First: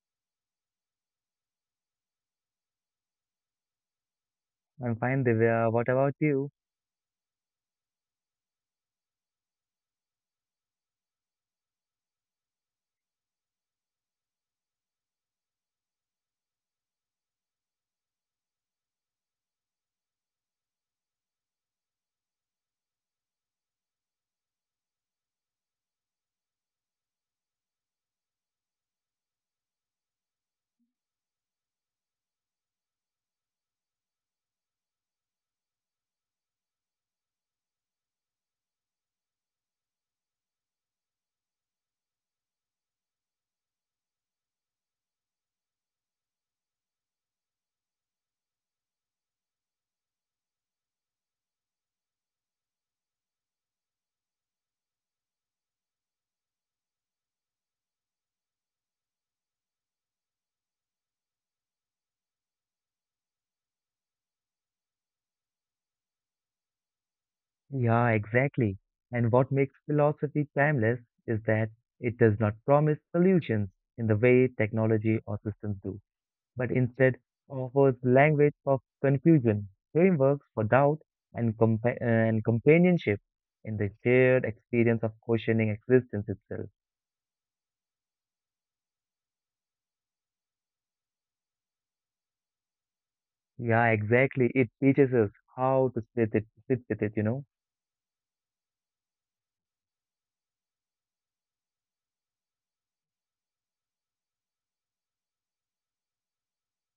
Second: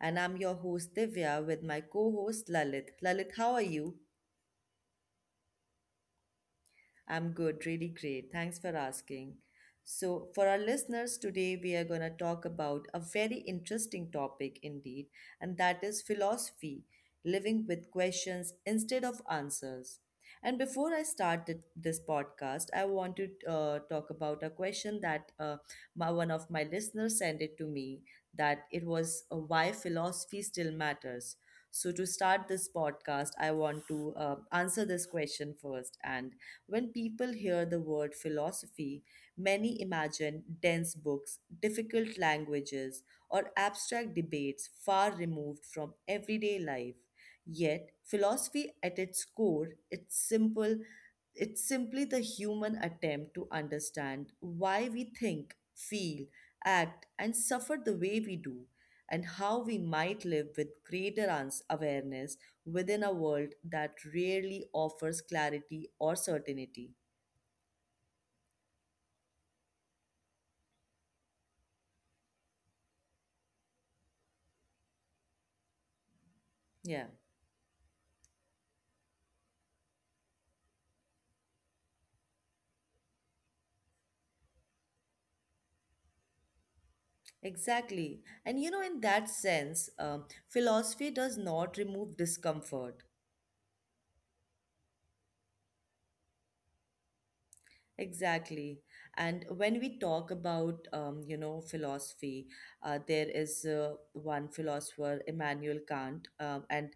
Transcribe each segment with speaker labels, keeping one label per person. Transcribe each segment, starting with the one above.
Speaker 1: And I'm your host Divya with my co host Lalit. Lalit, how are you?
Speaker 2: I'm fine, Divya. What about you?
Speaker 1: I'm good, really great. Thanks for asking. So, for our listeners today, we are going to talk about a very interesting topic indeed, and that is philosophy, living with questions instead of answers. And before I start this podcast, I want to talk about a question that one of my listeners sent it to me that it was why philosophy still matters. So to start this podcast, I want to answer this question first, and when people hear the word philosophy, many imagine dense books, difficult languages, or abstract debates far removed from everyday life. Yet, philosophy at its core, it's simple, it's simply the human attempt to understand why we think, feel, act, and suffer the way we do, and how we might live with greater awareness within a world that rarely offers clarity or certainty.
Speaker 2: Yeah, exactly. And what makes philosophy timeless is that it does not promise solutions in the way technology or systems do, but
Speaker 1: Yeah.
Speaker 2: instead offers language of confusion, frameworks for doubt, and, and companionship in the shared experience of questioning existence itself.
Speaker 1: Exactly. And you know, in that sense, philosophy does not remove discomfort.
Speaker 2: Yeah, exactly. It teaches us how to sit with it.
Speaker 1: Exactly. And when we talk about, you know, philosophy, there is one philosopher, Immanuel Kant, um, and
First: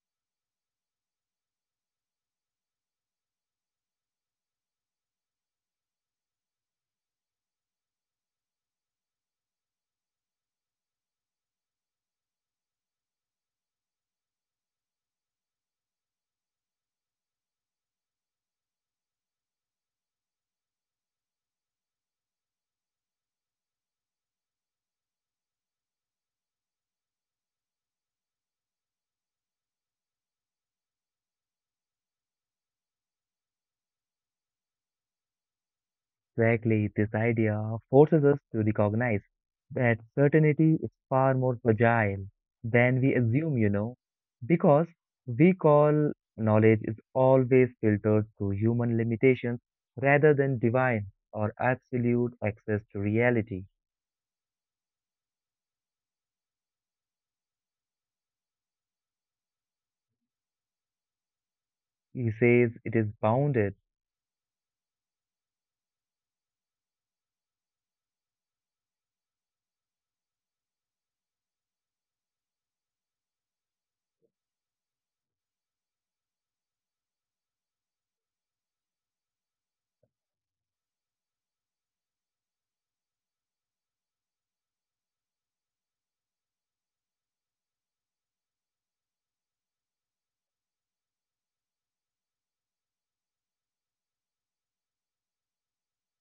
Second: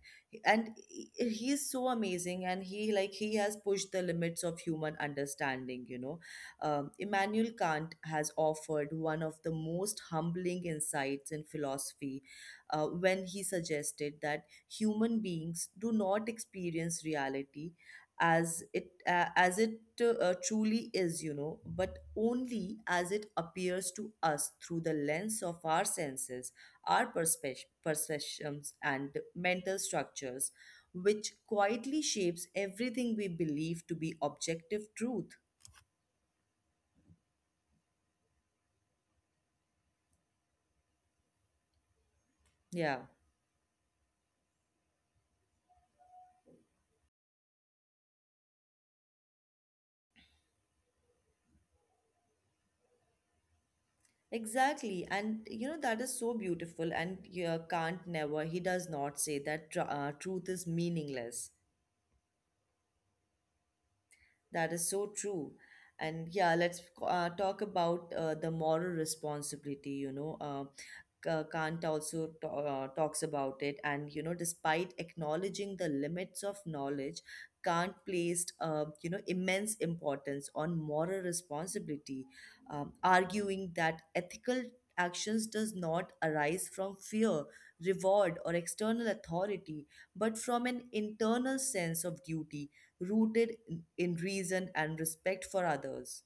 Speaker 1: and he is so amazing, and he has pushed the limits of human understanding. You know, Immanuel Kant has offered one of the most humbling insights in philosophy, when he suggested that human beings do not experience reality as it truly is, you know, but only as it appears to us through the lens of our senses, our perceptions and mental structures, which quietly shapes everything we believe to be objective truth.
Speaker 2: Exactly, this idea forces us to recognize that certainty is far more fragile
Speaker 1: Yeah,
Speaker 2: than we assume, you know, because we call knowledge is always filtered through human limitations rather than divine or absolute access to reality.
Speaker 1: exactly. And you know, that is so beautiful. And yeah, can't never, he does not say that truth is meaningless.
Speaker 2: He says it is bounded.
Speaker 1: That is so true. And yeah, let's talk about the moral responsibility, you know. K- Kant also ta talks about it. And, you know, despite acknowledging the limits of knowledge, Kant placed, you know, immense importance on moral responsibility, arguing that ethical actions does not arise from fear, reward, or external authority, but from an internal sense of duty rooted in reason and respect for others.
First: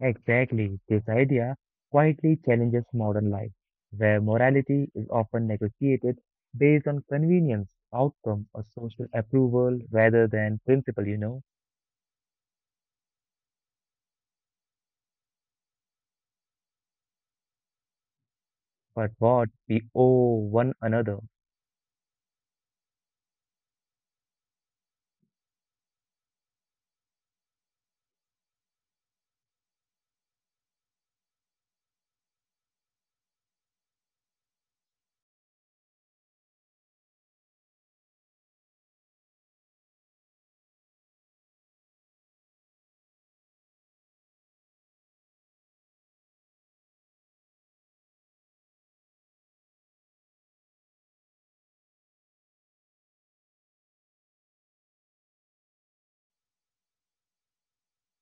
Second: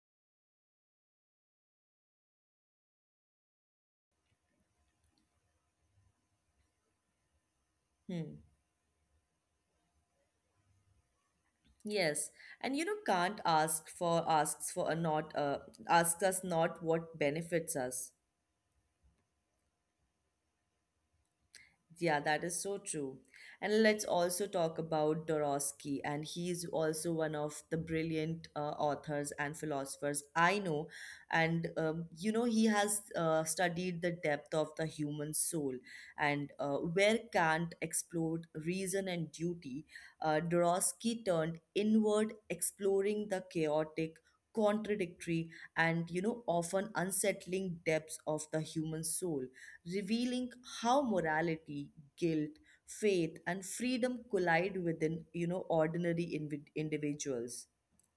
Speaker 2: Exactly. This idea quietly challenges modern life, where morality is often negotiated based on convenience,
Speaker 1: Hmm.
Speaker 2: outcome, or social approval rather than principle, you know.
Speaker 1: Yes, and you know, can't ask for asks for a not asks us not what benefits us.
Speaker 2: But what we owe one another.
Speaker 1: Yeah, that is so true. And let's also talk about Dorosky, and he is also one of the brilliant authors and philosophers I know. And you know, he has studied the depth of the human soul, and where Kant explored reason and duty, Dorosky turned inward, exploring the chaotic, contradictory, and you know, often unsettling depths of the human soul, revealing how morality, guilt, faith, and freedom collide within, you know, ordinary individuals.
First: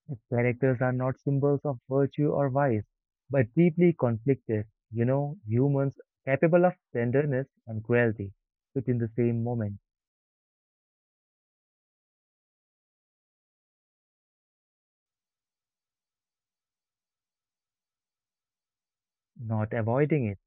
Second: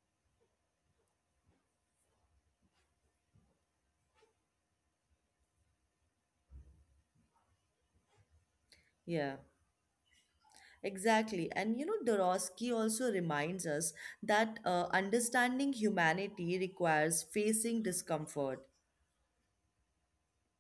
Speaker 2: Its characters are not symbols of virtue or vice, but deeply conflicted, you know, humans capable of tenderness and cruelty within the
Speaker 1: Yeah,
Speaker 2: same moment,
Speaker 1: exactly. And you know, Dorosky also reminds us that understanding humanity requires facing discomfort.
Speaker 2: not avoiding it.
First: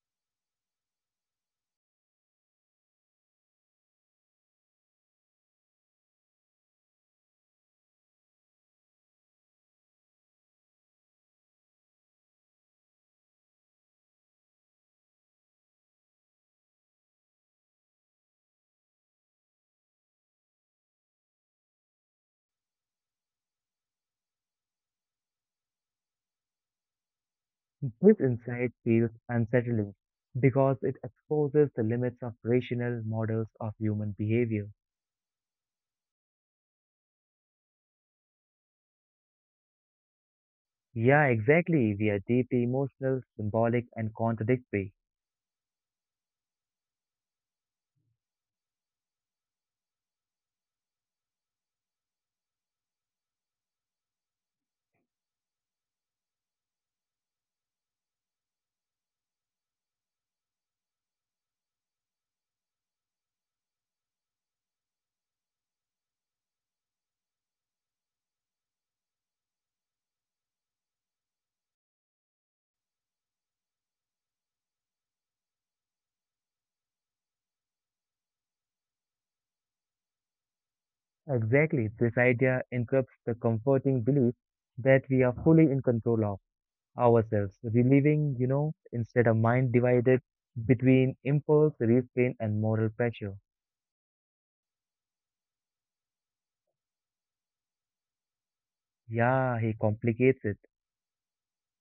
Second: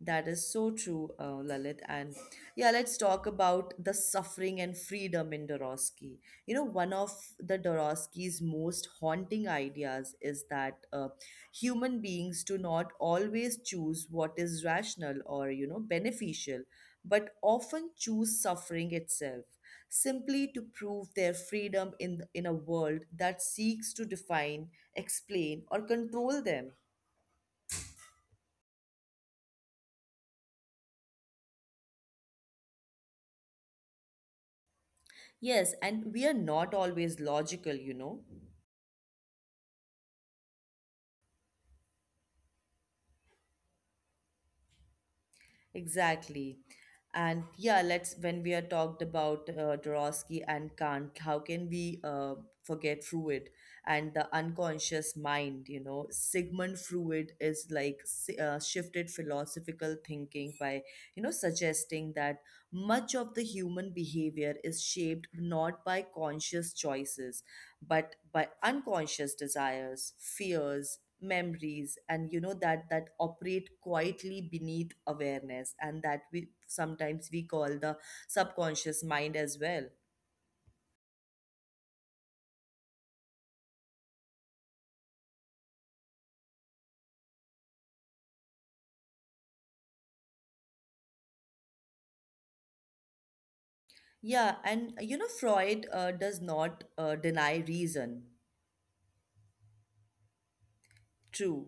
Speaker 1: That is so true, Lalit. And yeah, let's talk about the suffering and freedom in Dorosky. You know, one of the Dorosky's most haunting ideas is that human beings do not always choose what is rational or, you know, beneficial, but often choose suffering itself simply to prove their freedom in a world that seeks to define, explain, or control them.
Speaker 2: This insight feels unsettling because it exposes the limits of rational models of human behavior.
Speaker 1: Yes, and we are not always logical, you know.
Speaker 2: Yeah, exactly. We are deeply emotional, symbolic, and contradictory.
Speaker 1: Exactly. And yeah, let's when we are talked about Dorosky and Kant, how can we forget Freud and the unconscious mind? You know, Sigmund Freud is like shifted philosophical thinking by, you know, suggesting that much of the human behavior is shaped not by conscious choices but by unconscious desires, fears, memories, and you know, that operate quietly beneath awareness, and that we sometimes we call the subconscious mind as well.
Speaker 2: Exactly. This idea interrupts the comforting belief that we are fully in control of ourselves, relieving, you know, instead a mind divided between impulse, restraint, and moral pressure.
Speaker 1: Yeah, and you know, Freud does not deny reason.
Speaker 2: Yeah, he complicates it.
Speaker 1: True.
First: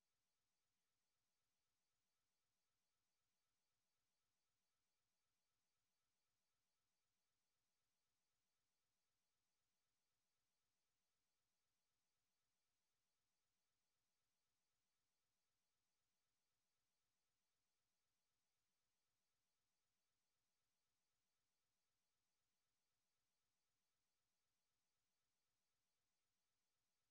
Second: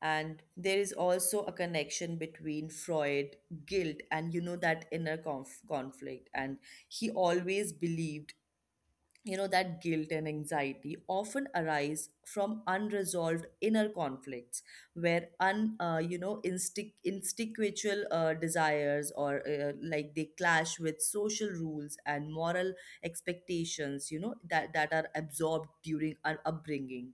Speaker 1: And there is also a connection between Freud, guilt, and you know, that inner conflict. And he always believed, you know, that guilt and anxiety often arise from unresolved inner conflicts, where un you know, instinctual desires or they clash with social rules and moral expectations, you know, that are absorbed during our upbringing.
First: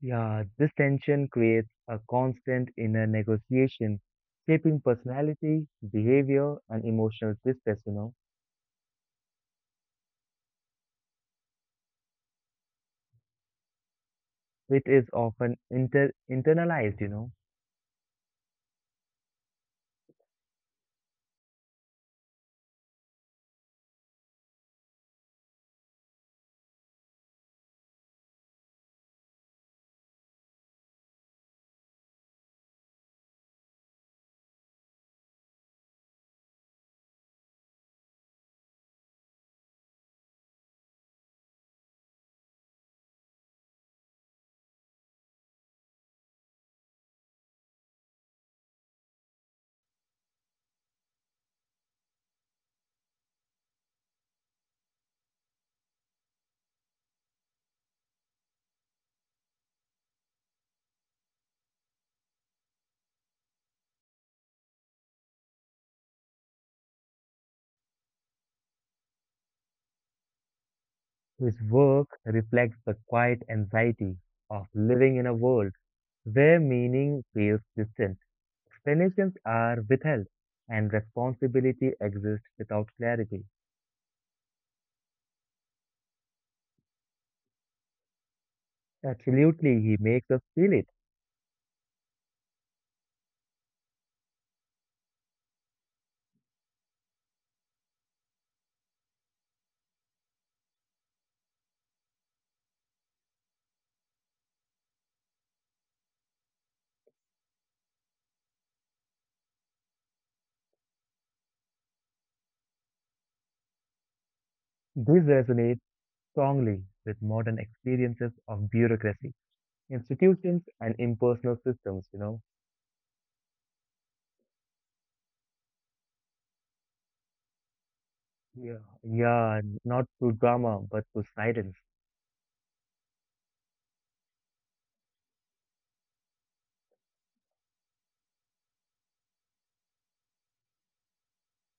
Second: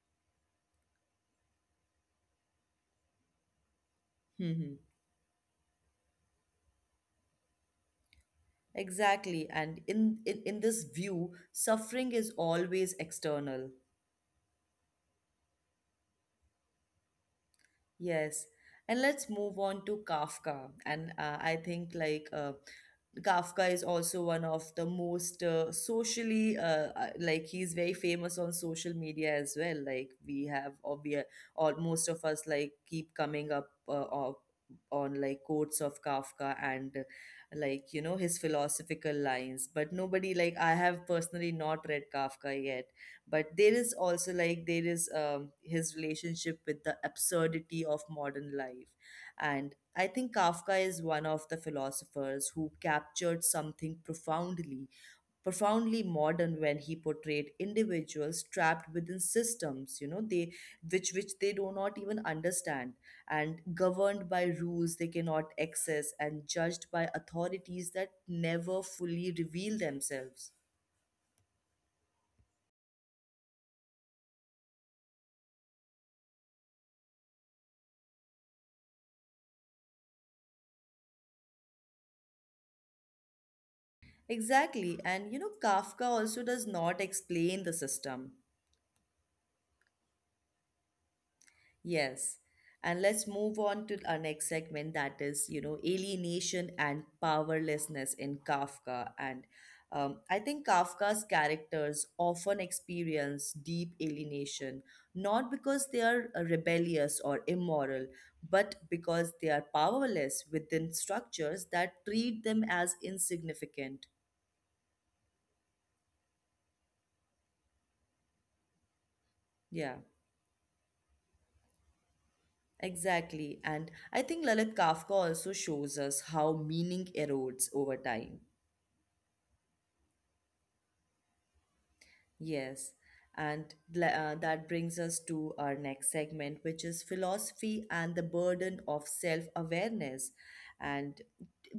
Speaker 2: Yeah, this tension creates a constant inner negotiation,
Speaker 1: Hmm.
Speaker 2: shaping personality, behavior, and emotional distress, you know,
Speaker 1: Exactly. And in this view, suffering is always external.
Speaker 2: it is often internalized, you know.
Speaker 1: Yes. And let's move on to Kafka. And I think Kafka is also one of the most socially like he's very famous on social media as well. Like we have, or we are, or most of us like keep coming up on like quotes of Kafka, and like you know, his philosophical lines. But nobody, like, I have personally not read Kafka yet, but there is also like there is his relationship with the absurdity of modern life. And I think Kafka is one of the philosophers who captured something profoundly modern when he portrayed individuals trapped within systems, you know, they which they do not even understand, and governed by rules they cannot access, and judged by authorities that never fully reveal themselves.
Speaker 2: His work reflects the quiet anxiety of living in a world where meaning feels distant, explanations are withheld, and responsibility exists without clarity.
Speaker 1: Exactly. And you know, Kafka also does not explain the system.
Speaker 2: Absolutely, he makes us feel it.
Speaker 1: Yes. And let's move on to our next segment, that is, you know, alienation and powerlessness in Kafka. And I think Kafka's characters often experience deep alienation, not because they are rebellious or immoral, but because they are powerless within structures that treat them as insignificant.
Speaker 2: This resonates strongly with modern experiences of bureaucracy,
Speaker 1: Yeah.
Speaker 2: institutions and impersonal systems, you know.
Speaker 1: Exactly. And I think, Lalit, Kafka also shows us how meaning erodes over time.
Speaker 2: Yeah. Yeah, not to drama, but to silence.
Speaker 1: Yes, and that brings us to our next segment, which is philosophy and the burden of self awareness. And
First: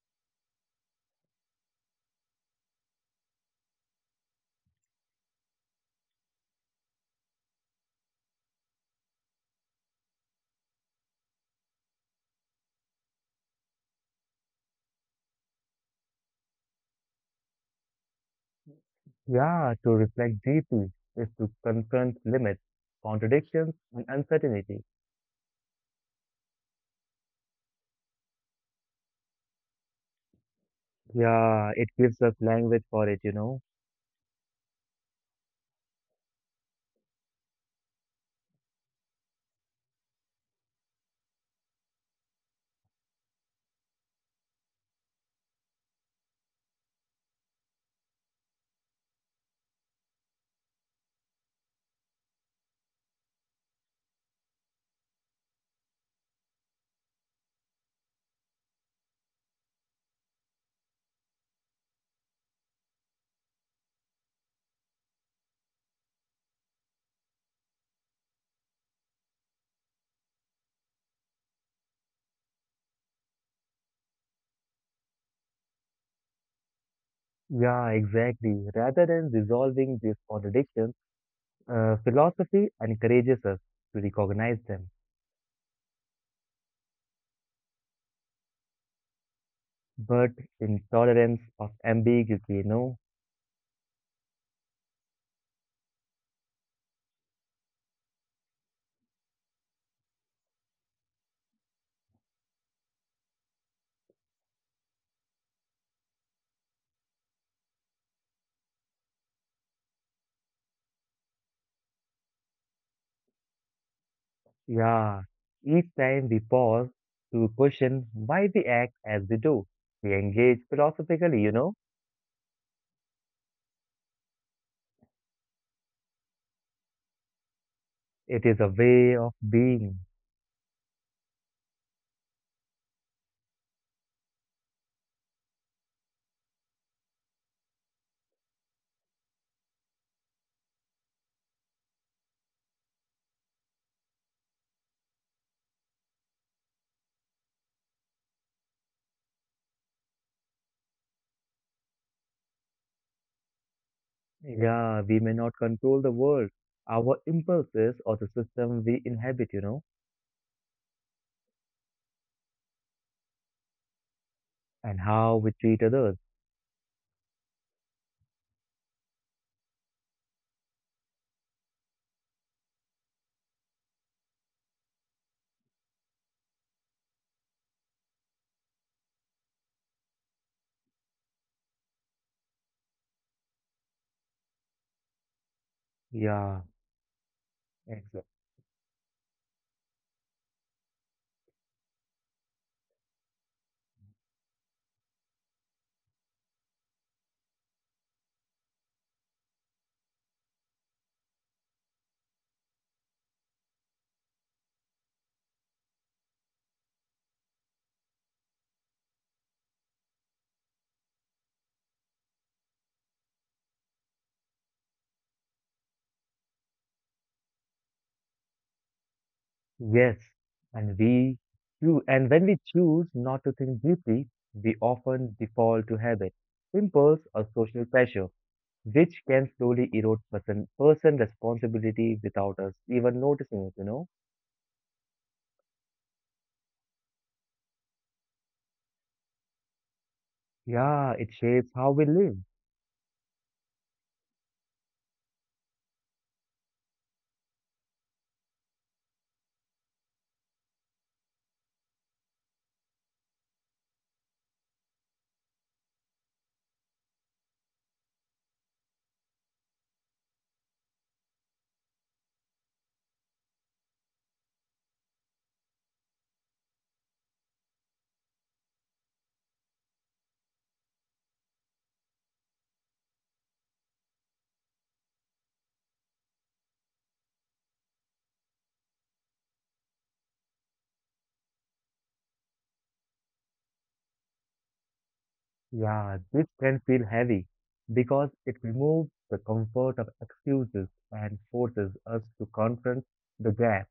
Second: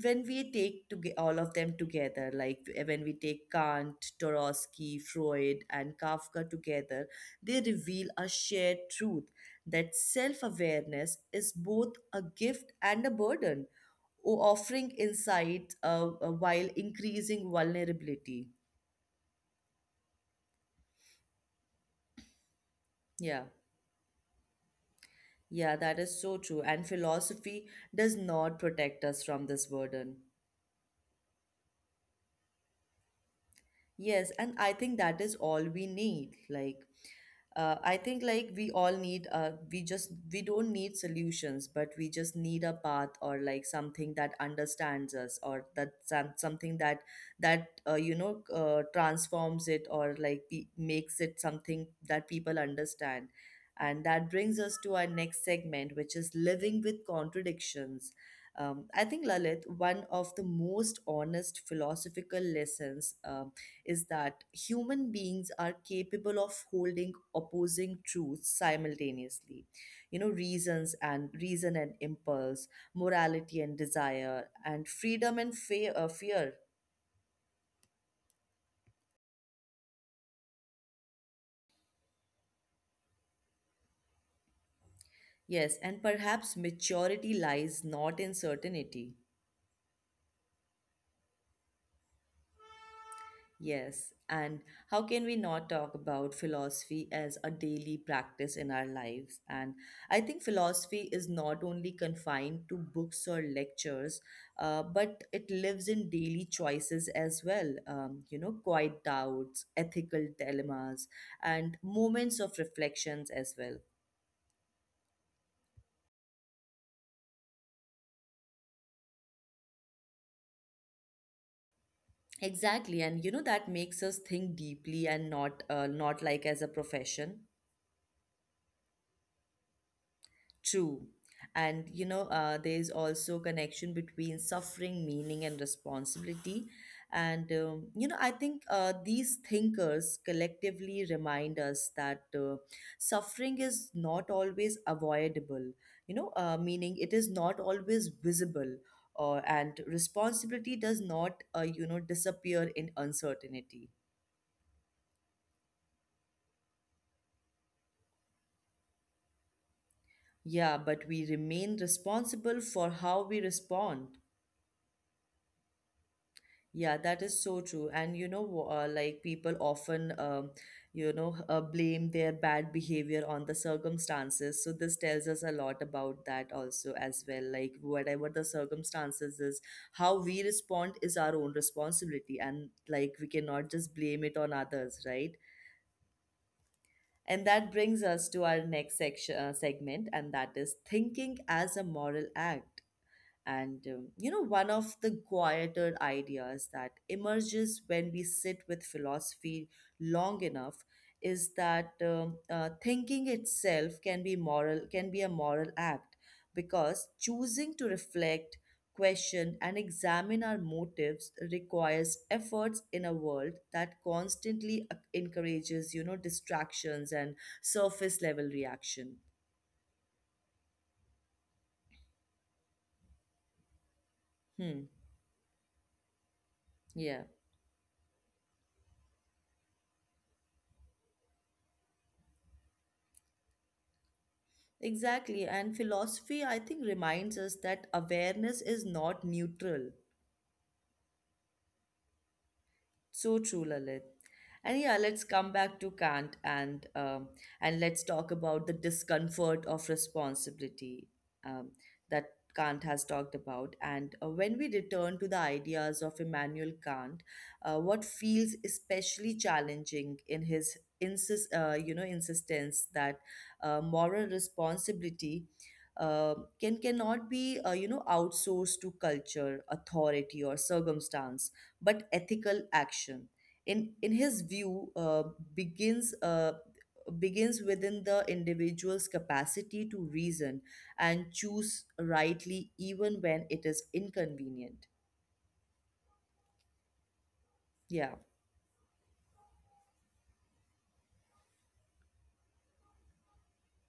Speaker 1: when we take to all of them together, when we take Kant, Tarosky, Freud, and Kafka together, they reveal a shared truth that self awareness is both a gift and a burden, offering insight while increasing vulnerability.
Speaker 2: Yeah, to reflect deeply is to confront limits,
Speaker 1: Yeah.
Speaker 2: contradictions, and uncertainty.
Speaker 1: Yeah, that is so true. And philosophy does not protect us from this burden.
Speaker 2: Yeah, it gives us language for it, you know.
Speaker 1: Yes, and I think that is all we need. Like, I think like we all need. We just we don't need solutions, but we just need a path, or like something that understands us, or something that you know, transforms it, or like makes it something that people understand. And that brings us to our next segment, which is living with contradictions. I think, Lalit, one of the most honest philosophical lessons, is that human beings are capable of holding opposing truths simultaneously, you know, reason and impulse, morality and desire, and freedom and fear.
Speaker 2: Yeah, exactly. Rather than resolving these contradictions, philosophy encourages us to recognize them.
Speaker 1: Yes, and perhaps maturity lies not in certainty.
Speaker 2: But in tolerance of ambiguity, you know.
Speaker 1: Yes, and how can we not talk about philosophy as a daily practice in our lives? And I think philosophy is not only confined to books or lectures, but it lives in daily choices as well. You know, quiet doubts, ethical dilemmas, and moments of reflections as well.
Speaker 2: Yeah, each time we pause to question why we act as we do, we engage philosophically, you know.
Speaker 1: Exactly, and you know, that makes us think deeply and not like as a profession.
Speaker 2: It is a way of being.
Speaker 1: True. And you know, there is also connection between suffering, meaning, and responsibility. And you know, I think these thinkers collectively remind us that suffering is not always avoidable. You know, meaning it is not always visible, or and responsibility does not, you know, disappear in uncertainty.
Speaker 2: Yeah, we may not control the world, our impulses or the system we inhabit, you know,
Speaker 1: Yeah, but we remain responsible for how we respond.
Speaker 2: and how we treat others.
Speaker 1: Yeah, that is so true. And you know, like people often, you know, blame their bad behavior on the circumstances. So this tells us a lot about that also as well. Like whatever the circumstances is, how we respond is our own responsibility, and like we cannot just blame it on others, right?
Speaker 2: Yeah,
Speaker 1: And that brings
Speaker 2: exactly.
Speaker 1: us to our next section segment, and that is thinking as a moral act. And you know, one of the quieter ideas that emerges when we sit with philosophy long enough is that thinking itself can be moral, can be a moral act, because choosing to reflect, question, and examine our motives requires efforts in a world that constantly encourages, you know, distractions and surface level reaction.
Speaker 2: Yes, and we choo- and when we choose not to think deeply, we
Speaker 1: Hmm.
Speaker 2: often default to habit, impulse,
Speaker 1: Yeah.
Speaker 2: or social pressure, which can slowly erode person responsibility without us even noticing it, you know.
Speaker 1: Exactly, and philosophy, I think, reminds us that awareness is not neutral.
Speaker 2: Yeah, it shapes how we live.
Speaker 1: So true, Lalit. And yeah, let's come back to Kant, and let's talk about the discomfort of responsibility um, that Kant has talked about. And when we return to the ideas of Immanuel Kant, what feels especially challenging in his you know, insistence that moral responsibility uh, cannot be, you know, outsourced to culture, authority, or circumstance, but ethical action, in his view, begins uh, begins within the individual's capacity to reason and choose rightly, even when it is inconvenient.
Speaker 2: Yeah, this can feel heavy
Speaker 1: Yeah,
Speaker 2: because it removes the comfort of excuses and forces us to confront the gap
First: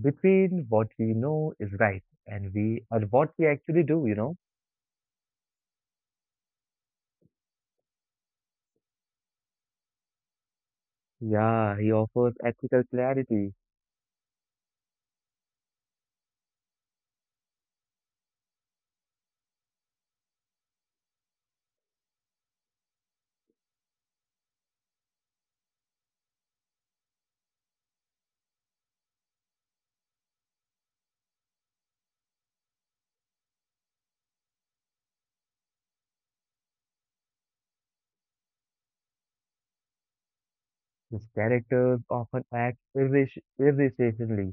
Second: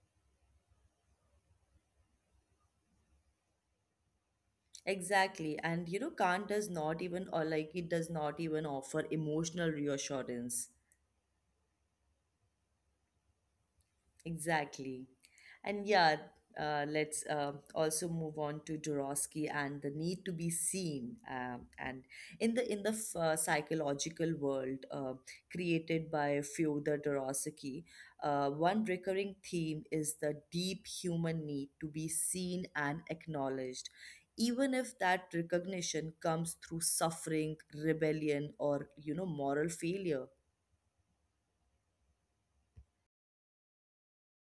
Speaker 2: between what we know is right and what we actually do, you know.
Speaker 1: exactly. And you know, Kant does not even, or like, he does not even offer emotional reassurance.
Speaker 2: Yeah, he offers ethical clarity.
Speaker 1: Exactly. And yeah, let's also move on to Jurowski and the need to be seen. And in the psychological world created by Fyodor Jurowski, one recurring theme is the deep human need to be seen and acknowledged, even if that recognition comes through suffering, rebellion, or moral failure.
Speaker 2: These characters often act irritatingly,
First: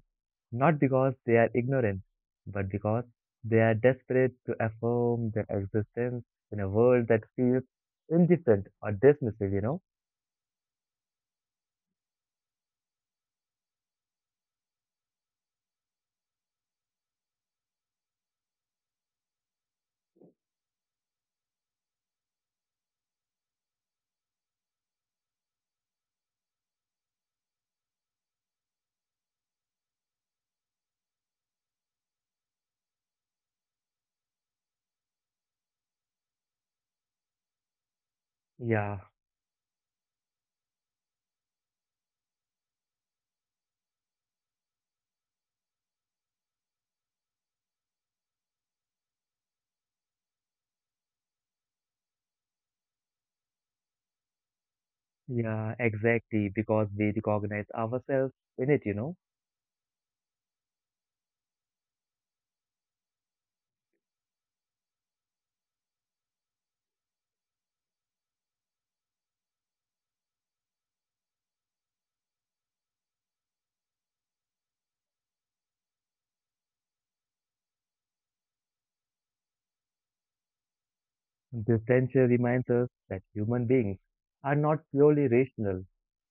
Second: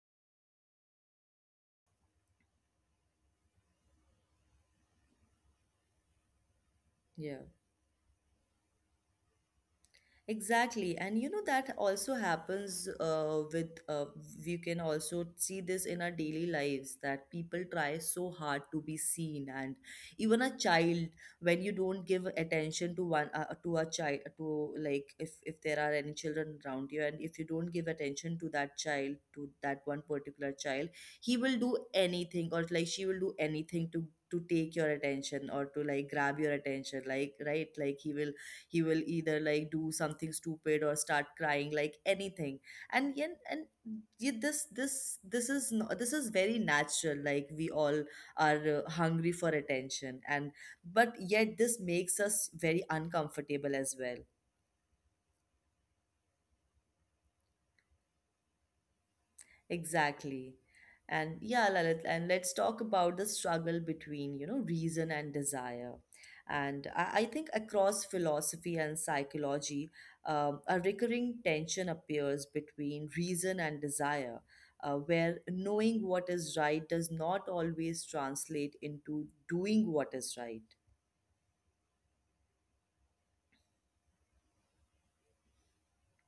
Speaker 2: not because they are ignorant, but because they are desperate to affirm their existence in a world that
Speaker 1: Yeah.
Speaker 2: feels indifferent or dismissive, you know?
Speaker 1: Exactly. And you know, that also happens with, we can also see this in our daily lives that people try so hard to be seen. And even a child, when you don't give attention to one, to a child, to like if there are any children around you, and if you don't give attention to that child, to that one particular child, he will do anything or like she will do anything to take your attention or to like grab your attention like right like he will he
Speaker 2: Yeah,
Speaker 1: will either like do something stupid or start crying like anything and yeah, this is no, this is very natural like we all are hungry for attention and but yet this makes us very uncomfortable as well.
Speaker 2: yeah, exactly, because we recognize ourselves in it, you know.
Speaker 1: Exactly. And yeah, Lalit, and let's talk about the struggle between, you know, reason and desire. And I think across philosophy and psychology, a recurring tension appears between reason and desire, where knowing what is right does not always translate into doing what is right.
Speaker 2: This tension reminds us that human beings are not purely rational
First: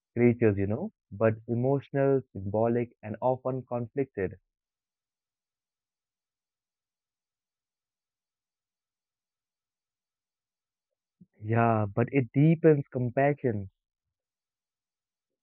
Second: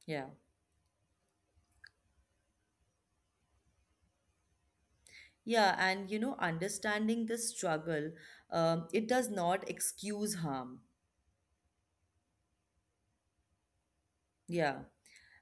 Speaker 1: Yeah.
Speaker 2: creatures, you know, but emotional, symbolic, and often conflicted.
Speaker 1: Yeah, and you know, understanding this struggle, it does not excuse harm.
Speaker 2: Yeah, but it deepens compassion.
Speaker 1: Yeah.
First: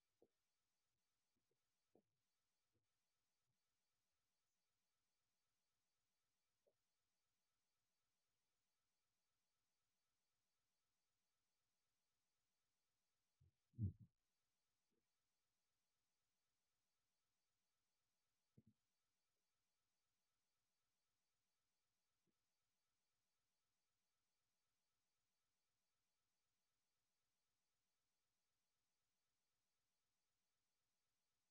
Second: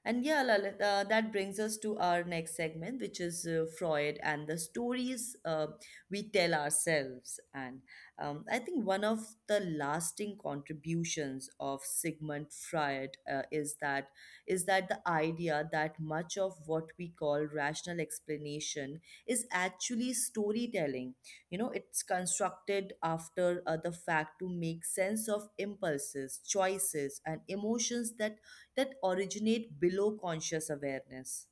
Speaker 1: And yeah, Lalit, that brings us to our next segment, which is Freud and the stories we tell ourselves. And I think one of the lasting contributions of Sigmund Freud is that the idea that much of what we call rational explanation is actually storytelling. You know, it's constructed after the fact to make sense of impulses, choices, and emotions that originate below conscious awareness.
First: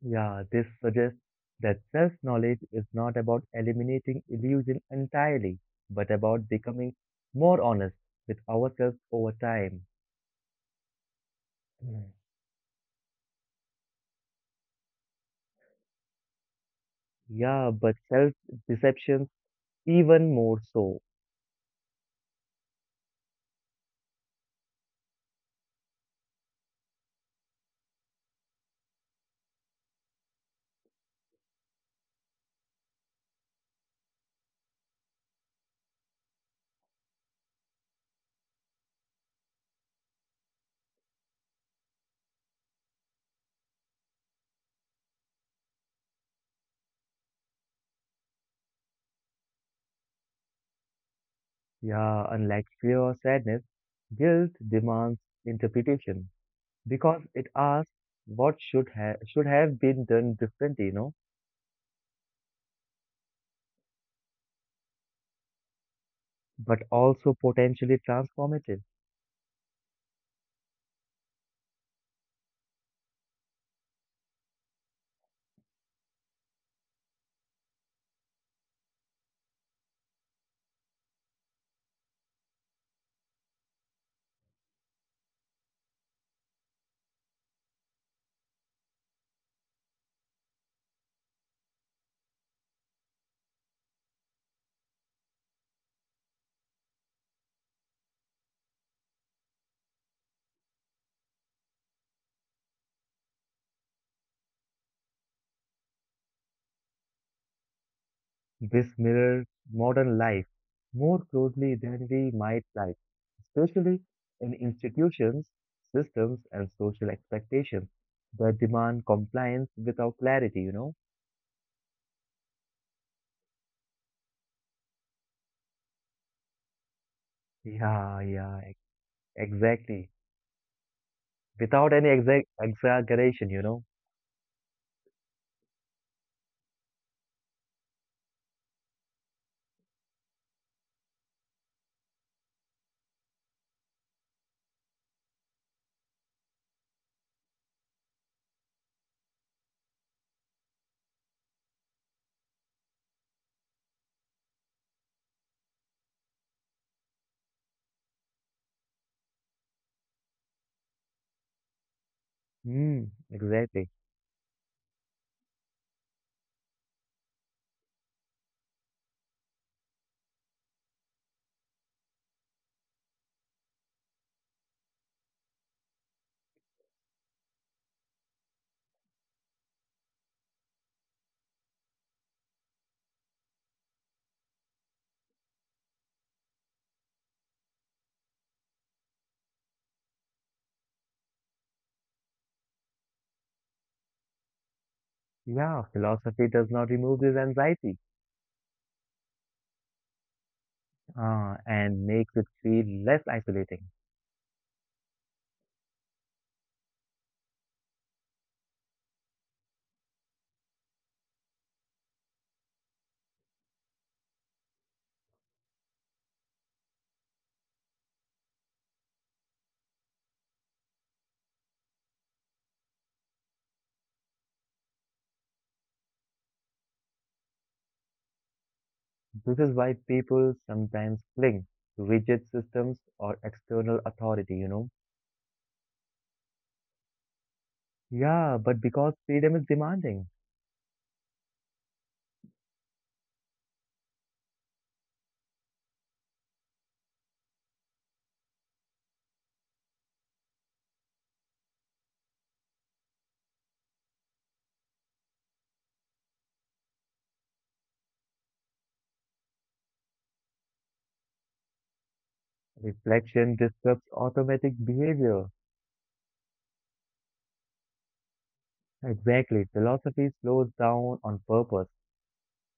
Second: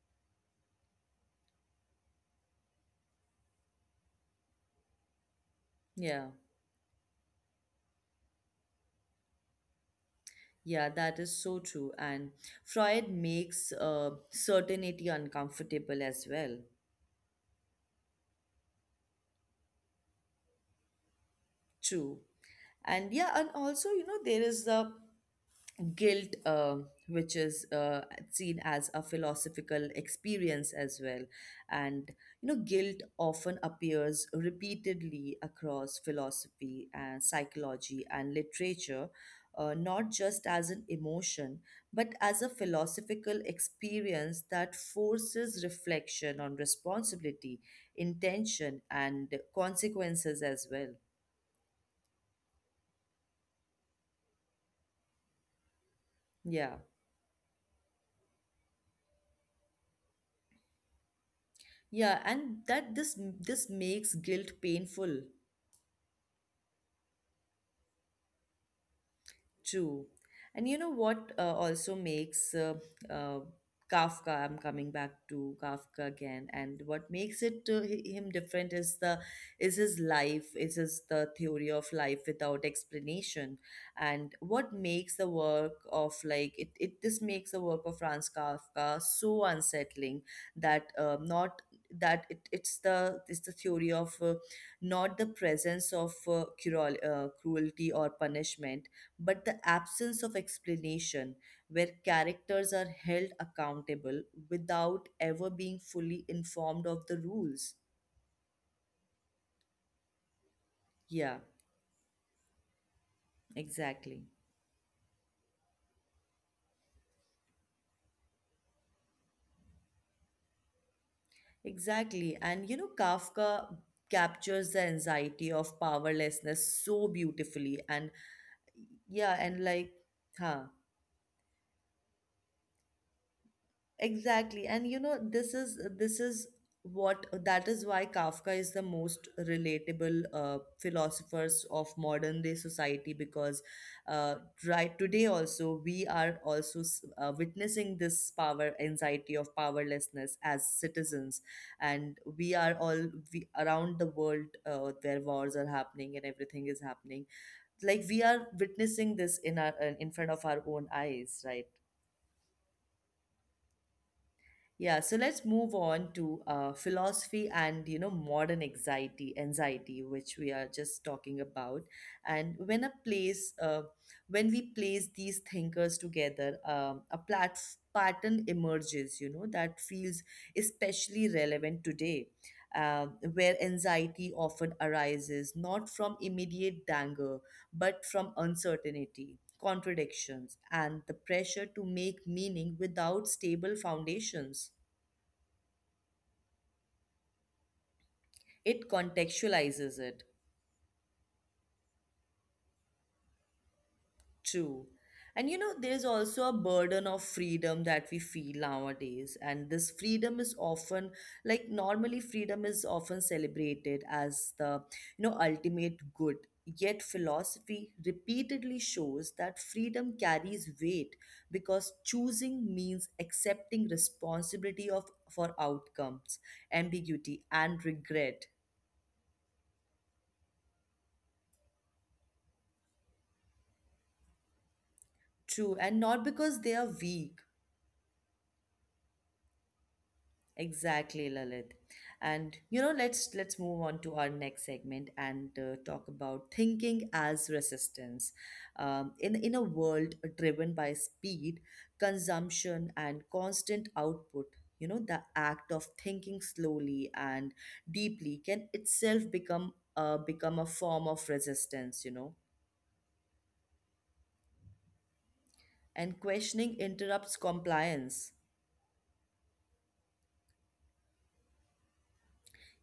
Speaker 2: Yeah, this suggests that self knowledge is not about eliminating illusion entirely, but
Speaker 1: Yeah,
Speaker 2: about becoming more honest with ourselves over time.
Speaker 1: yeah, that is so true.
Speaker 2: Mm.
Speaker 1: And Freud makes certainty uncomfortable as well.
Speaker 2: Yeah, but self deceptions even more so.
Speaker 1: True. And yeah, and also, you know, there is the guilt, which is seen as a philosophical experience as well. And, you know, guilt often appears repeatedly across philosophy and psychology and literature, not just as an emotion, but as a philosophical experience that forces reflection on responsibility, intention, and consequences as well.
Speaker 2: Yeah, unlike fear or sadness, guilt demands interpretation
Speaker 1: Yeah.
Speaker 2: because it asks what should have been done differently, you know,
Speaker 1: Yeah, and that this makes guilt painful.
Speaker 2: but also potentially transformative.
Speaker 1: True. And you know what also makes uh, Kafka, I'm coming back to Kafka again, and what makes it him different is the is his life, is his the theory of life without explanation. And what makes the work of like it this makes the work of Franz Kafka so unsettling that not it's the it's the theory of not the presence of cruelty or punishment but the absence of explanation, where characters are held accountable without ever being fully informed of the rules.
Speaker 2: This mirrors modern life more
Speaker 1: Yeah,
Speaker 2: closely than we might like, especially
Speaker 1: exactly.
Speaker 2: in institutions, systems, and social expectations that demand compliance without clarity, you know?
Speaker 1: Exactly. And you know, Kafka captures the anxiety of powerlessness so beautifully. And
Speaker 2: Yeah, yeah, ex-
Speaker 1: yeah, and like,
Speaker 2: exactly.
Speaker 1: huh.
Speaker 2: Without any exact exaggeration, you know?
Speaker 1: Exactly. And you know, this is what that is why Kafka is the most relatable philosophers of modern day society because uh, right today also we are also witnessing this power anxiety of powerlessness as citizens and we are all we, around the world where wars are happening and everything is happening like we are witnessing this in our in front of our own eyes right.
Speaker 2: Hmm, exactly.
Speaker 1: Yeah, so let's move on to philosophy and you know modern anxiety, anxiety, which we are just talking about. And when a place, when we place these thinkers together, a pattern emerges. You know that feels especially relevant today, where anxiety often arises not from immediate danger but from uncertainty, contradictions, and the pressure to make meaning without stable foundations.
Speaker 2: Yeah, philosophy does not remove this anxiety,
Speaker 1: It contextualizes it.
Speaker 2: and makes it feel less isolating.
Speaker 1: True. And you know, there's also a burden of freedom that we feel nowadays. And this freedom is often, like, normally, freedom is often celebrated as the, you know, ultimate good. Yet, philosophy repeatedly shows that freedom carries weight because choosing means accepting responsibility of, for outcomes, ambiguity, and regret.
Speaker 2: This is why people sometimes cling to rigid systems or external authority, you know.
Speaker 1: True. And not because they are weak.
Speaker 2: Yeah, but because freedom is demanding,
Speaker 1: Exactly, Lalit. And you know, let's move on to our next segment and talk about thinking as resistance. In a world driven by speed, consumption, and constant output, you know, the act of thinking slowly and deeply can itself become become a form of resistance. You know,
Speaker 2: reflection disrupts automatic behavior.
Speaker 1: and questioning interrupts compliance.
Speaker 2: Exactly, philosophy slows down on purpose.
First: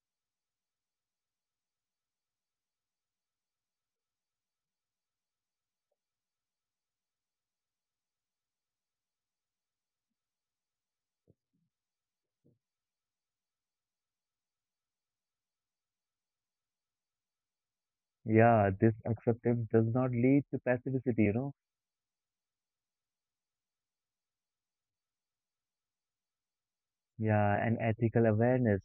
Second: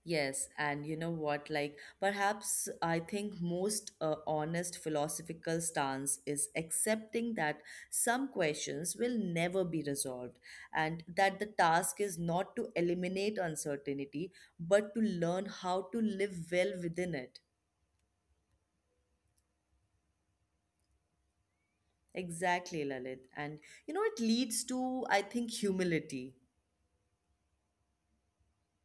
Speaker 1: Yes, and you know what? Like, perhaps I think most honest philosophical stance is accepting that some questions will never be resolved, and that the task is not to eliminate uncertainty, but to learn how to live well within it.
Speaker 2: Yeah, this acceptance does not lead to passivity, you know.
Speaker 1: Exactly, Lalit. And you know, it leads to, I think, humility.
Speaker 2: Yeah, and ethical awareness.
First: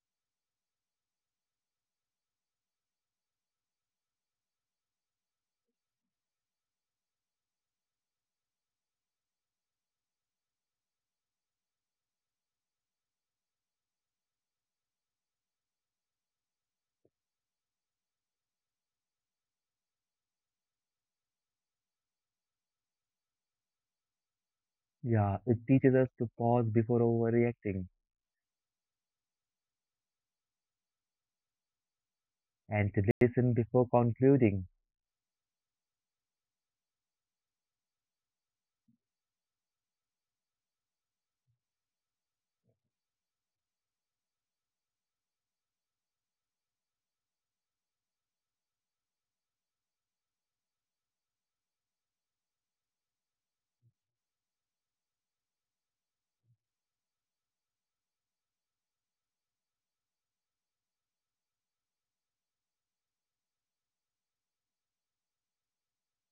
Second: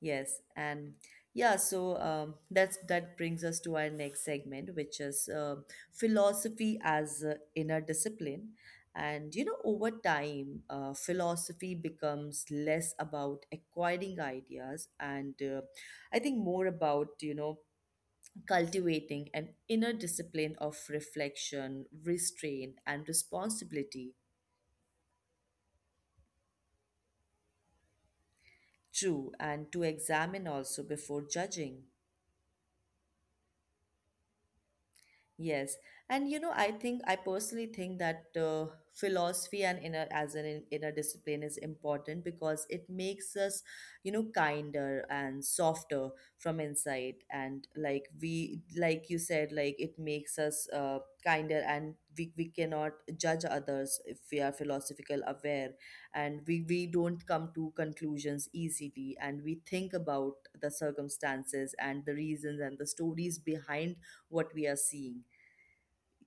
Speaker 1: Yes, and yeah, so that's that brings us to our next segment, which is philosophy as inner discipline. And you know, over time, philosophy becomes less about acquiring ideas and I think more about, you know, cultivating an inner discipline of reflection, restraint, and responsibility.
Speaker 2: Yeah, it teaches us to pause before overreacting
Speaker 1: True, and to examine also before judging.
Speaker 2: and to listen before concluding.
Speaker 1: Yes, and you know, I think I personally think that philosophy and inner as an inner discipline is important because it makes us, you know, kinder and softer from inside, and like we, like you said, like it makes us kinder, and we cannot judge others if we are philosophical aware, and we don't come to conclusions easily, and we think about the circumstances and the reasons and the stories behind what we are seeing.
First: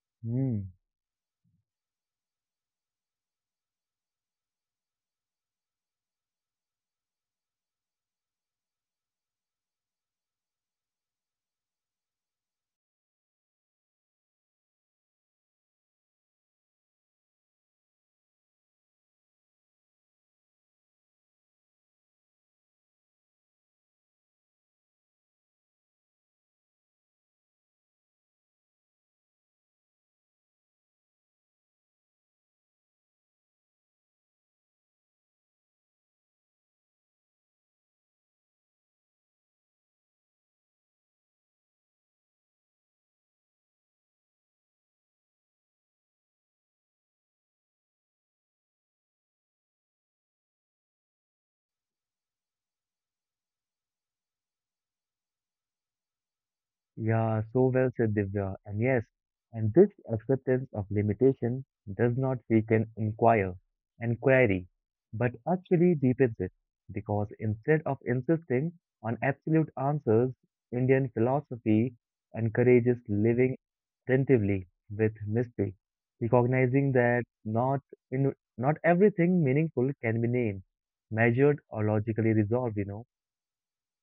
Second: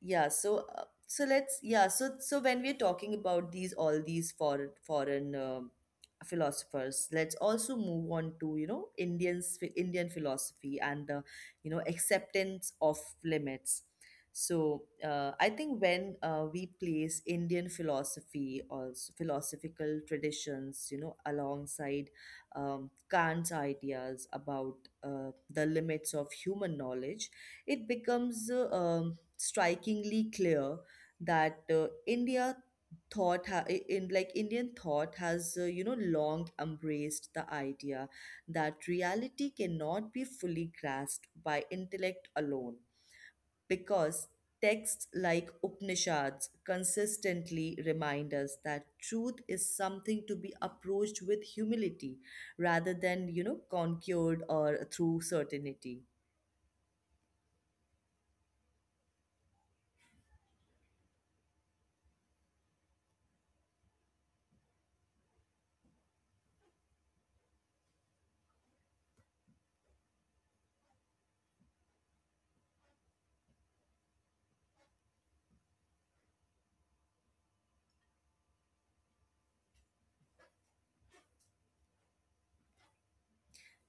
Speaker 1: Yeah, so
Speaker 2: Hmm.
Speaker 1: so when we're talking about these all these foreign philosophers, let's also move on to you know Indians Indian philosophy and the you know acceptance of limits. So I think when we place Indian philosophy or philosophical traditions, you know, alongside Kant's ideas about the limits of human knowledge, it becomes strikingly clear that India thought ha- I- in like Indian thought has you know long embraced the idea that reality cannot be fully grasped by intellect alone because texts like Upanishads consistently remind us that truth is something to be approached with humility rather than you know conquered or through certainty.
Speaker 2: Yeah, so well said, Divya. And yes, and this acceptance of limitation does not weaken inquiry, but actually deepens it, because instead of insisting on absolute answers, Indian philosophy encourages living attentively with mystery, recognizing that in, not everything meaningful can be named, measured, or logically resolved. You know.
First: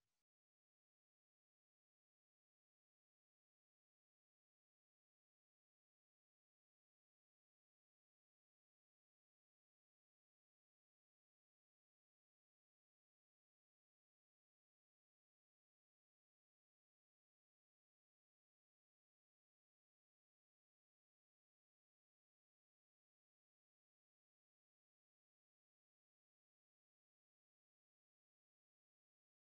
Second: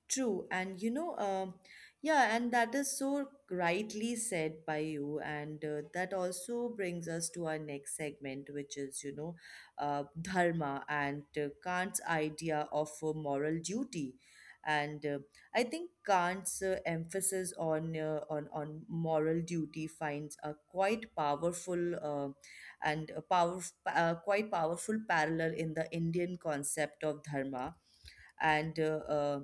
Speaker 1: True, and you know, yeah, and that is so rightly said by you, and that also brings us to our next segment, which is, you know, dharma and Kant's idea of moral duty, and I think Kant's emphasis on on moral duty finds a quite powerful and a power quite powerful parallel in the Indian concept of dharma and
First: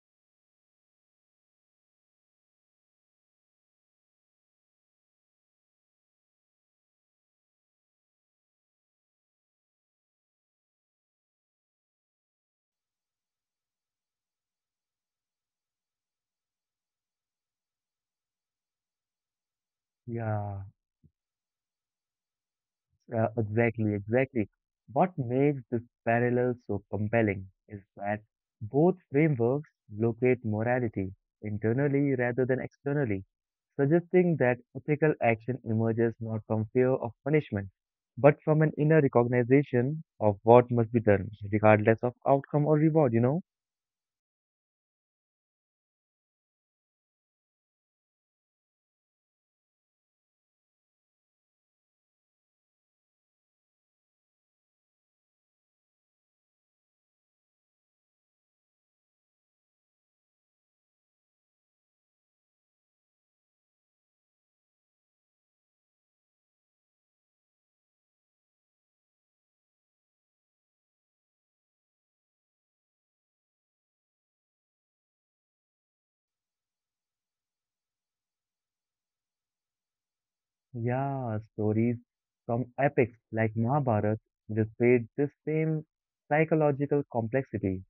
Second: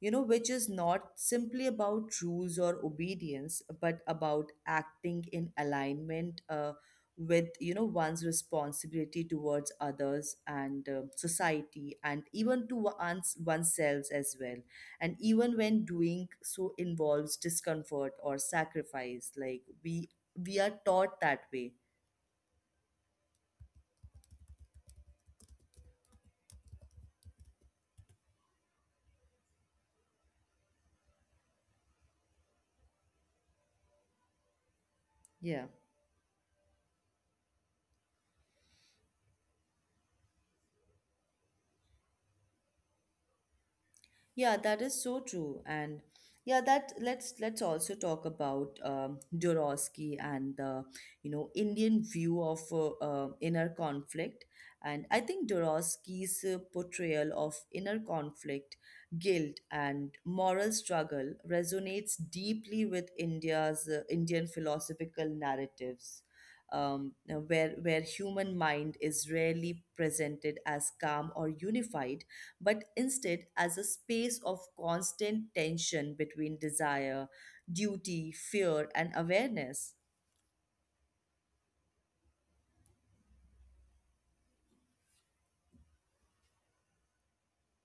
Speaker 1: you know which is not simply about rules or obedience but about acting in alignment with you know one's responsibility towards others and society and even to one's oneself as well and even when doing so involves discomfort or sacrifice like we
Speaker 2: Yeah.
Speaker 1: are taught that way.
Speaker 2: Exactly. What makes this parallel so compelling is that both frameworks locate morality internally rather than externally, suggesting that ethical action
Speaker 1: Yeah.
Speaker 2: emerges not from fear of punishment, but from an inner recognition of what must be done, regardless of outcome or reward, you know?
Speaker 1: Yeah, that is so true. And yeah, that let's also talk about Dorosky and the you know Indian view of inner conflict. And I think Dorosky's portrayal of inner conflict, guilt, and moral struggle resonates deeply with India's Indian philosophical narratives. Um, where human mind is rarely presented as calm or unified but instead as a space of constant tension between desire, duty, fear, and awareness.
Speaker 2: Yeah, stories from epics like Mahabharata illustrate this same psychological complexity,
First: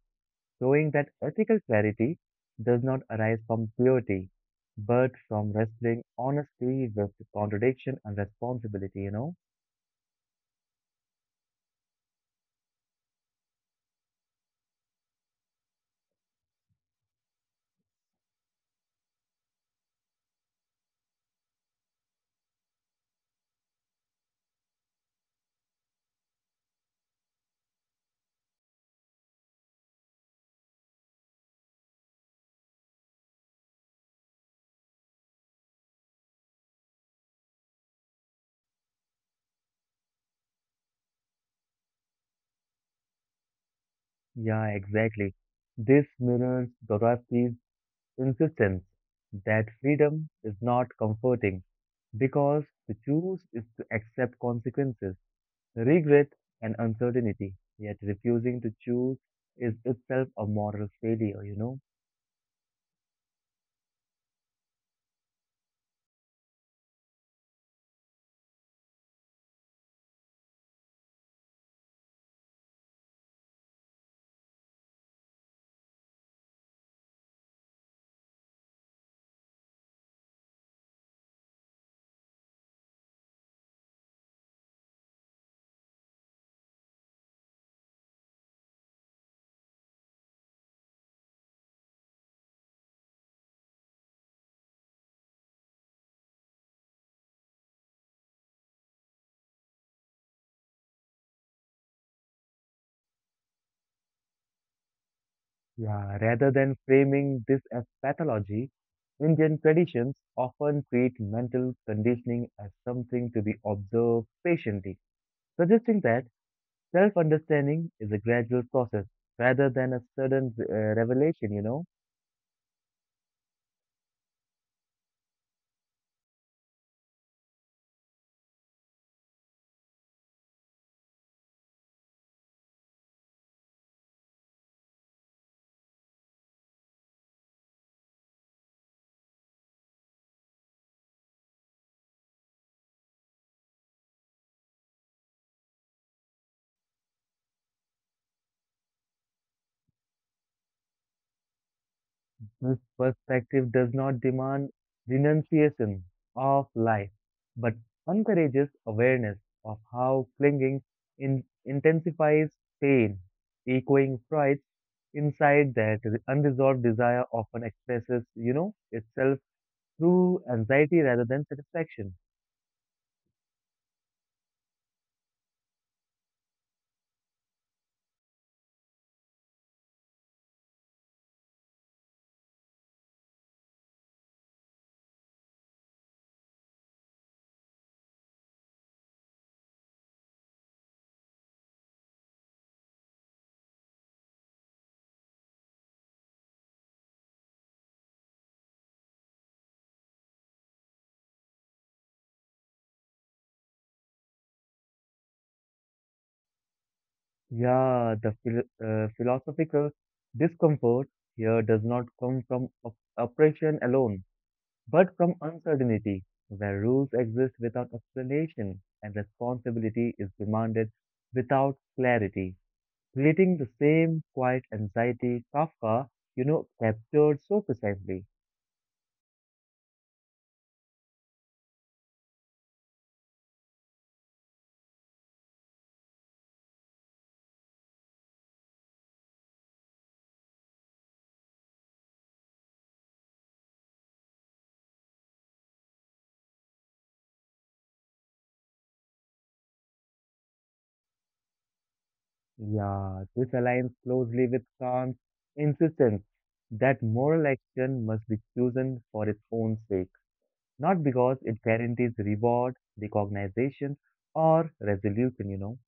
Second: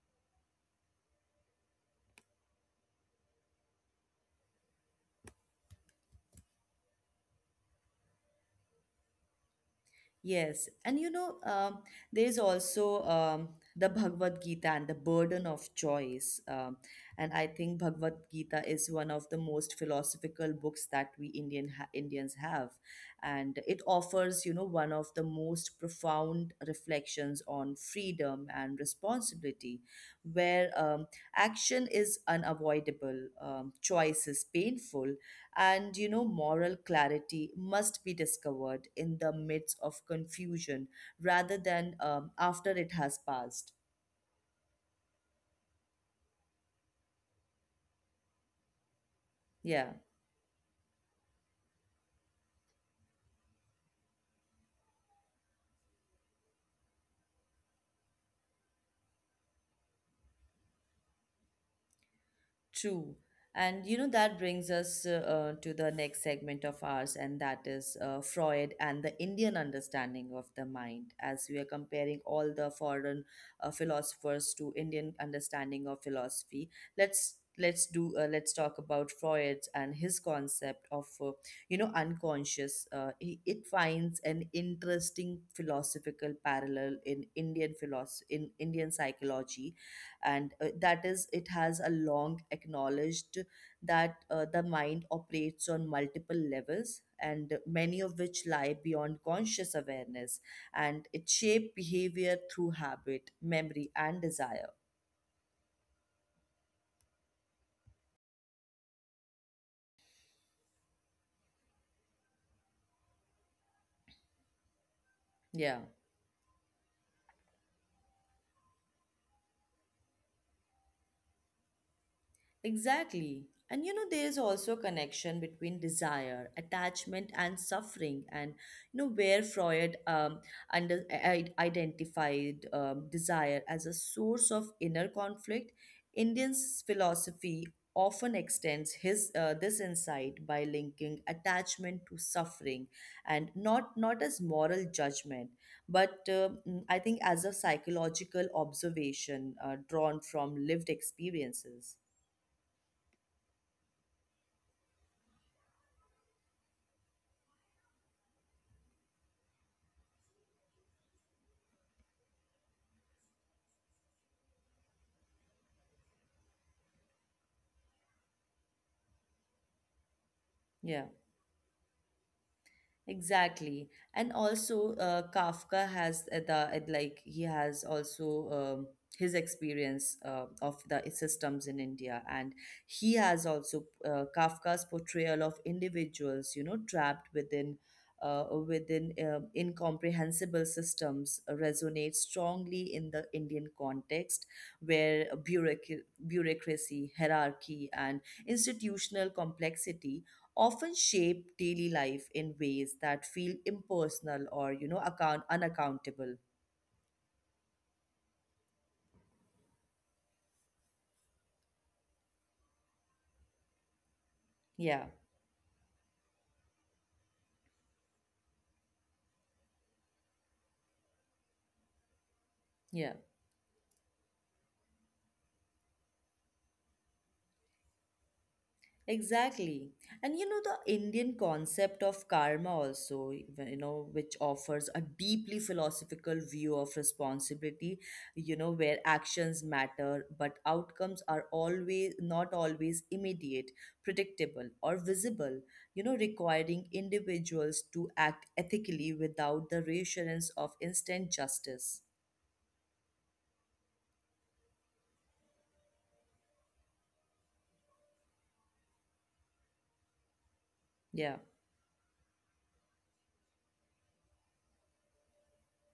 Speaker 2: showing that ethical clarity does not arise from purity, but from wrestling honestly with contradiction and responsibility, you know?
Speaker 1: Yes, and you know, there's also the Bhagavad Gita and the burden of choice. And I think Bhagavad Gita is one of the most philosophical books that we Indians have, and it offers, you know, one of the most profound reflections on freedom and responsibility, where action is unavoidable, choice is painful, and you know moral clarity must be discovered in the midst of confusion rather than after it has passed.
Speaker 2: Yeah, exactly. This mirrors Dorothy's insistence that
Speaker 1: Yeah.
Speaker 2: freedom is not comforting because to choose is to accept consequences, regret, and uncertainty, yet refusing to choose is itself a moral failure, you know?
Speaker 1: True. And you know, that brings us to the next segment of ours, and that is Freud and the Indian understanding of the mind, as we are comparing all the foreign philosophers to Indian understanding of philosophy. Let's talk about Freud and his concept of you know unconscious. It finds an interesting philosophical parallel in Indian philosophy in Indian psychology and that is it has a long acknowledged that the mind operates on multiple levels and many of which lie beyond conscious awareness and it shape behavior through habit memory and desire.
Speaker 2: Yeah, rather than framing this as pathology, Indian traditions often treat mental conditioning as something to be observed patiently,
Speaker 1: Yeah.
Speaker 2: suggesting that self understanding is a gradual process rather than a sudden revelation, you know.
Speaker 1: Exactly. And you know, there is also a connection between desire, attachment, and suffering. And you know, where Freud identified desire as a source of inner conflict, Indian's philosophy often extends his this insight by linking attachment to suffering and not as moral judgment but I think as a psychological observation drawn from lived experiences.
Speaker 2: This perspective does not demand renunciation of life, but encourages awareness of how clinging intensifies pain, echoing Freud's insight that the unresolved desire often expresses, you know, itself through anxiety
Speaker 1: Yeah.
Speaker 2: rather than satisfaction.
Speaker 1: Exactly. And also, Kafka has the like he has also his experience of the systems in India, and he has also Kafka's portrayal of individuals, you know, trapped within incomprehensible systems resonates strongly in the Indian context, where bureaucracy, hierarchy, and institutional complexity often shape daily life in ways that feel impersonal or you know account unaccountable.
Speaker 2: Yeah, the philosophical discomfort here does not come from oppression alone
Speaker 1: Yeah.
Speaker 2: but from uncertainty, where rules exist without explanation and responsibility is demanded without clarity,
Speaker 1: Yeah.
Speaker 2: creating the same quiet anxiety Kafka, you know, captured so precisely.
Speaker 1: Exactly. And you know, the Indian concept of karma also, you know, which offers a deeply philosophical view of responsibility, you know, where actions matter, but outcomes are always not always immediate, predictable, or visible, you know, requiring individuals to act ethically without the reassurance of instant justice.
Speaker 2: Yeah, this aligns closely with Kant's insistence that moral action must be chosen for its own sake, not
Speaker 1: Yeah.
Speaker 2: because it guarantees reward, recognition, or resolution, you know.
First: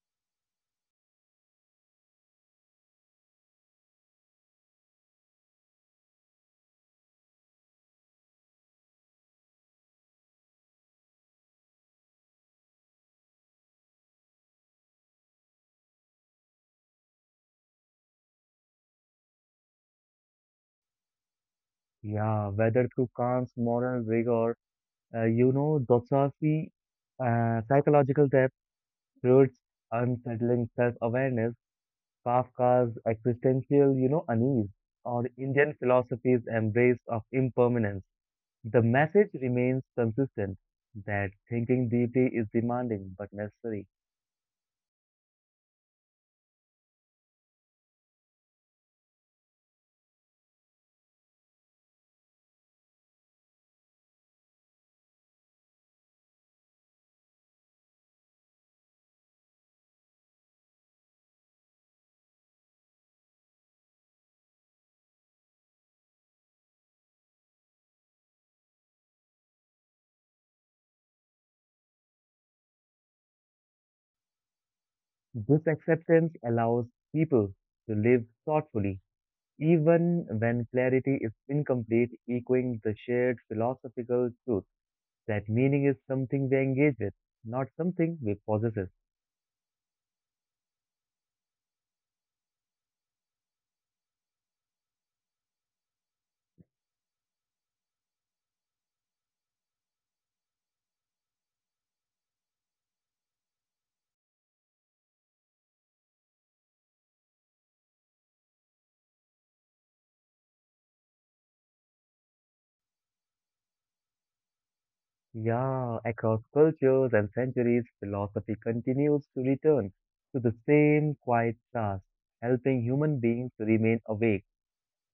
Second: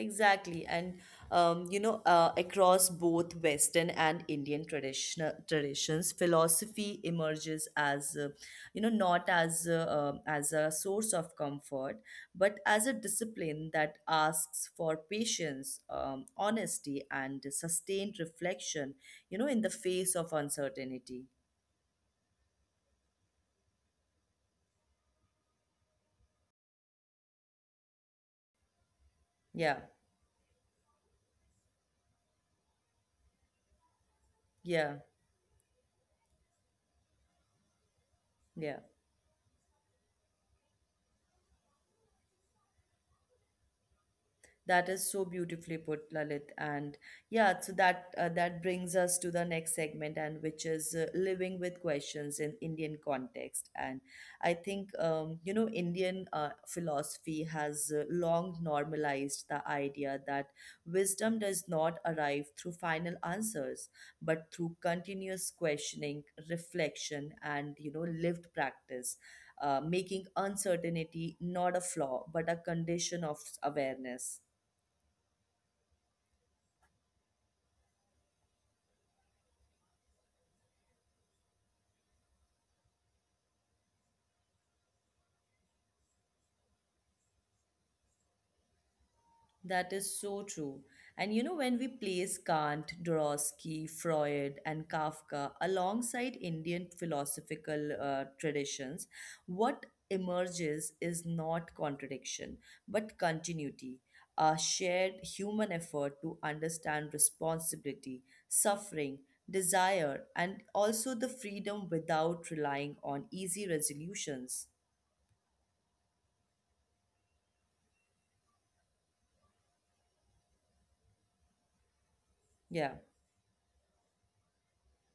Speaker 1: Exactly, and across both Western and Indian traditional traditions, philosophy emerges as not as a, as a source of comfort, but as a discipline that asks for patience, honesty, and sustained reflection. You know, in the face of uncertainty.
Speaker 2: Yeah, whether through Kant's moral rigor, you know, Dostoevsky, psychological depth, Freud's
Speaker 1: Yeah,
Speaker 2: unsettling self-awareness, Kafka's existential, you know, unease,
Speaker 1: yeah,
Speaker 2: or Indian philosophy's embrace of impermanence.
Speaker 1: yeah.
Speaker 2: The message remains consistent that thinking deeply is demanding but necessary.
Speaker 1: That is so beautifully put, Lalit. And yeah, so that that brings us to the next segment, and which is living with questions in Indian context. And I think you know Indian philosophy has long normalized the idea that wisdom does not arrive through final answers, but through continuous questioning, reflection, and you know lived practice. Making uncertainty not a flaw but a condition of awareness.
Speaker 2: This acceptance allows people to live thoughtfully, even when clarity is incomplete, echoing the shared philosophical truth that meaning is something we engage with, not something we possess.
Speaker 1: That is so true. And you know, when we place Kant, Dorosky, Freud, and Kafka alongside Indian philosophical traditions, what emerges is not contradiction, but continuity, a shared human effort to understand responsibility, suffering, desire, and also the freedom without relying on easy resolutions.
Speaker 2: Yeah, across cultures and centuries, philosophy continues to return to the same quiet task, helping
Speaker 1: Yeah.
Speaker 2: human beings to remain awake,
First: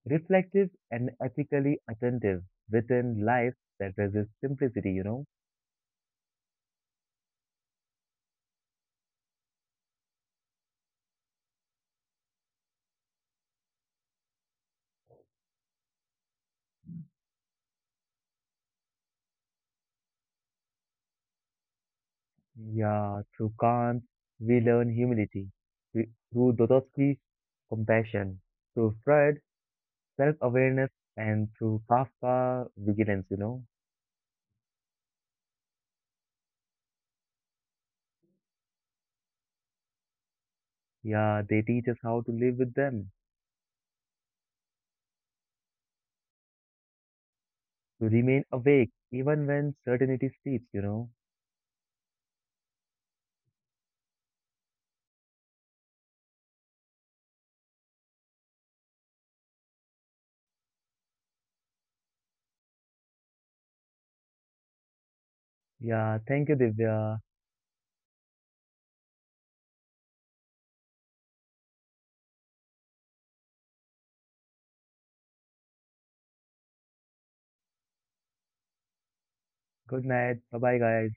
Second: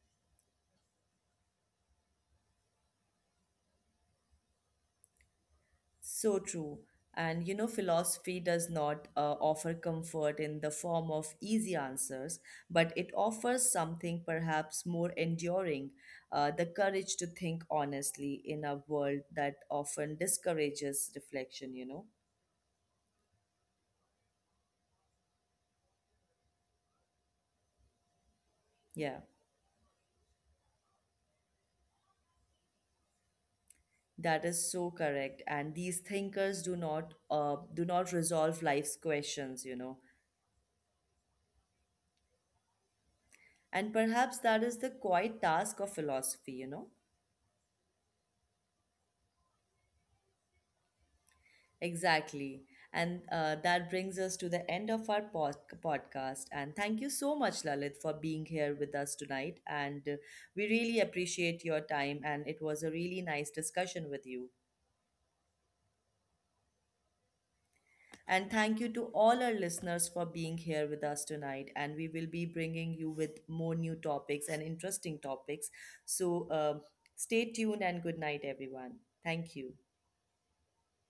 Speaker 2: reflective, and ethically attentive within life that resists simplicity, you know?
Speaker 1: So true. And you know, philosophy does not offer comfort in the form of easy answers, but it offers something perhaps more enduring the courage to think honestly in a world that often discourages reflection, you know?
Speaker 2: Yeah, through Kant, we learn humility, through Dostoevsky, compassion, through
Speaker 1: Yeah.
Speaker 2: Freud, self awareness, and through Kafka, vigilance, you know?
Speaker 1: That is so correct. And these thinkers do not resolve life's questions, you know.
Speaker 2: Yeah, they teach us how to live with them,
Speaker 1: And perhaps that is the quiet task of philosophy, you know.
Speaker 2: to remain awake even when certainty sleeps, you know.
Speaker 1: Exactly. And that brings us to the end of our podcast. And thank you so much, Lalit, for being here with us tonight. And we really appreciate your time. And it was a really nice discussion with you.
Speaker 2: Yeah, thank you, Divya.
Speaker 1: And thank you to all our listeners for being here with us tonight. And we will be bringing you with more new topics and interesting topics. So stay tuned and good night, everyone. Thank you.
Speaker 2: Good night. Bye bye, guys.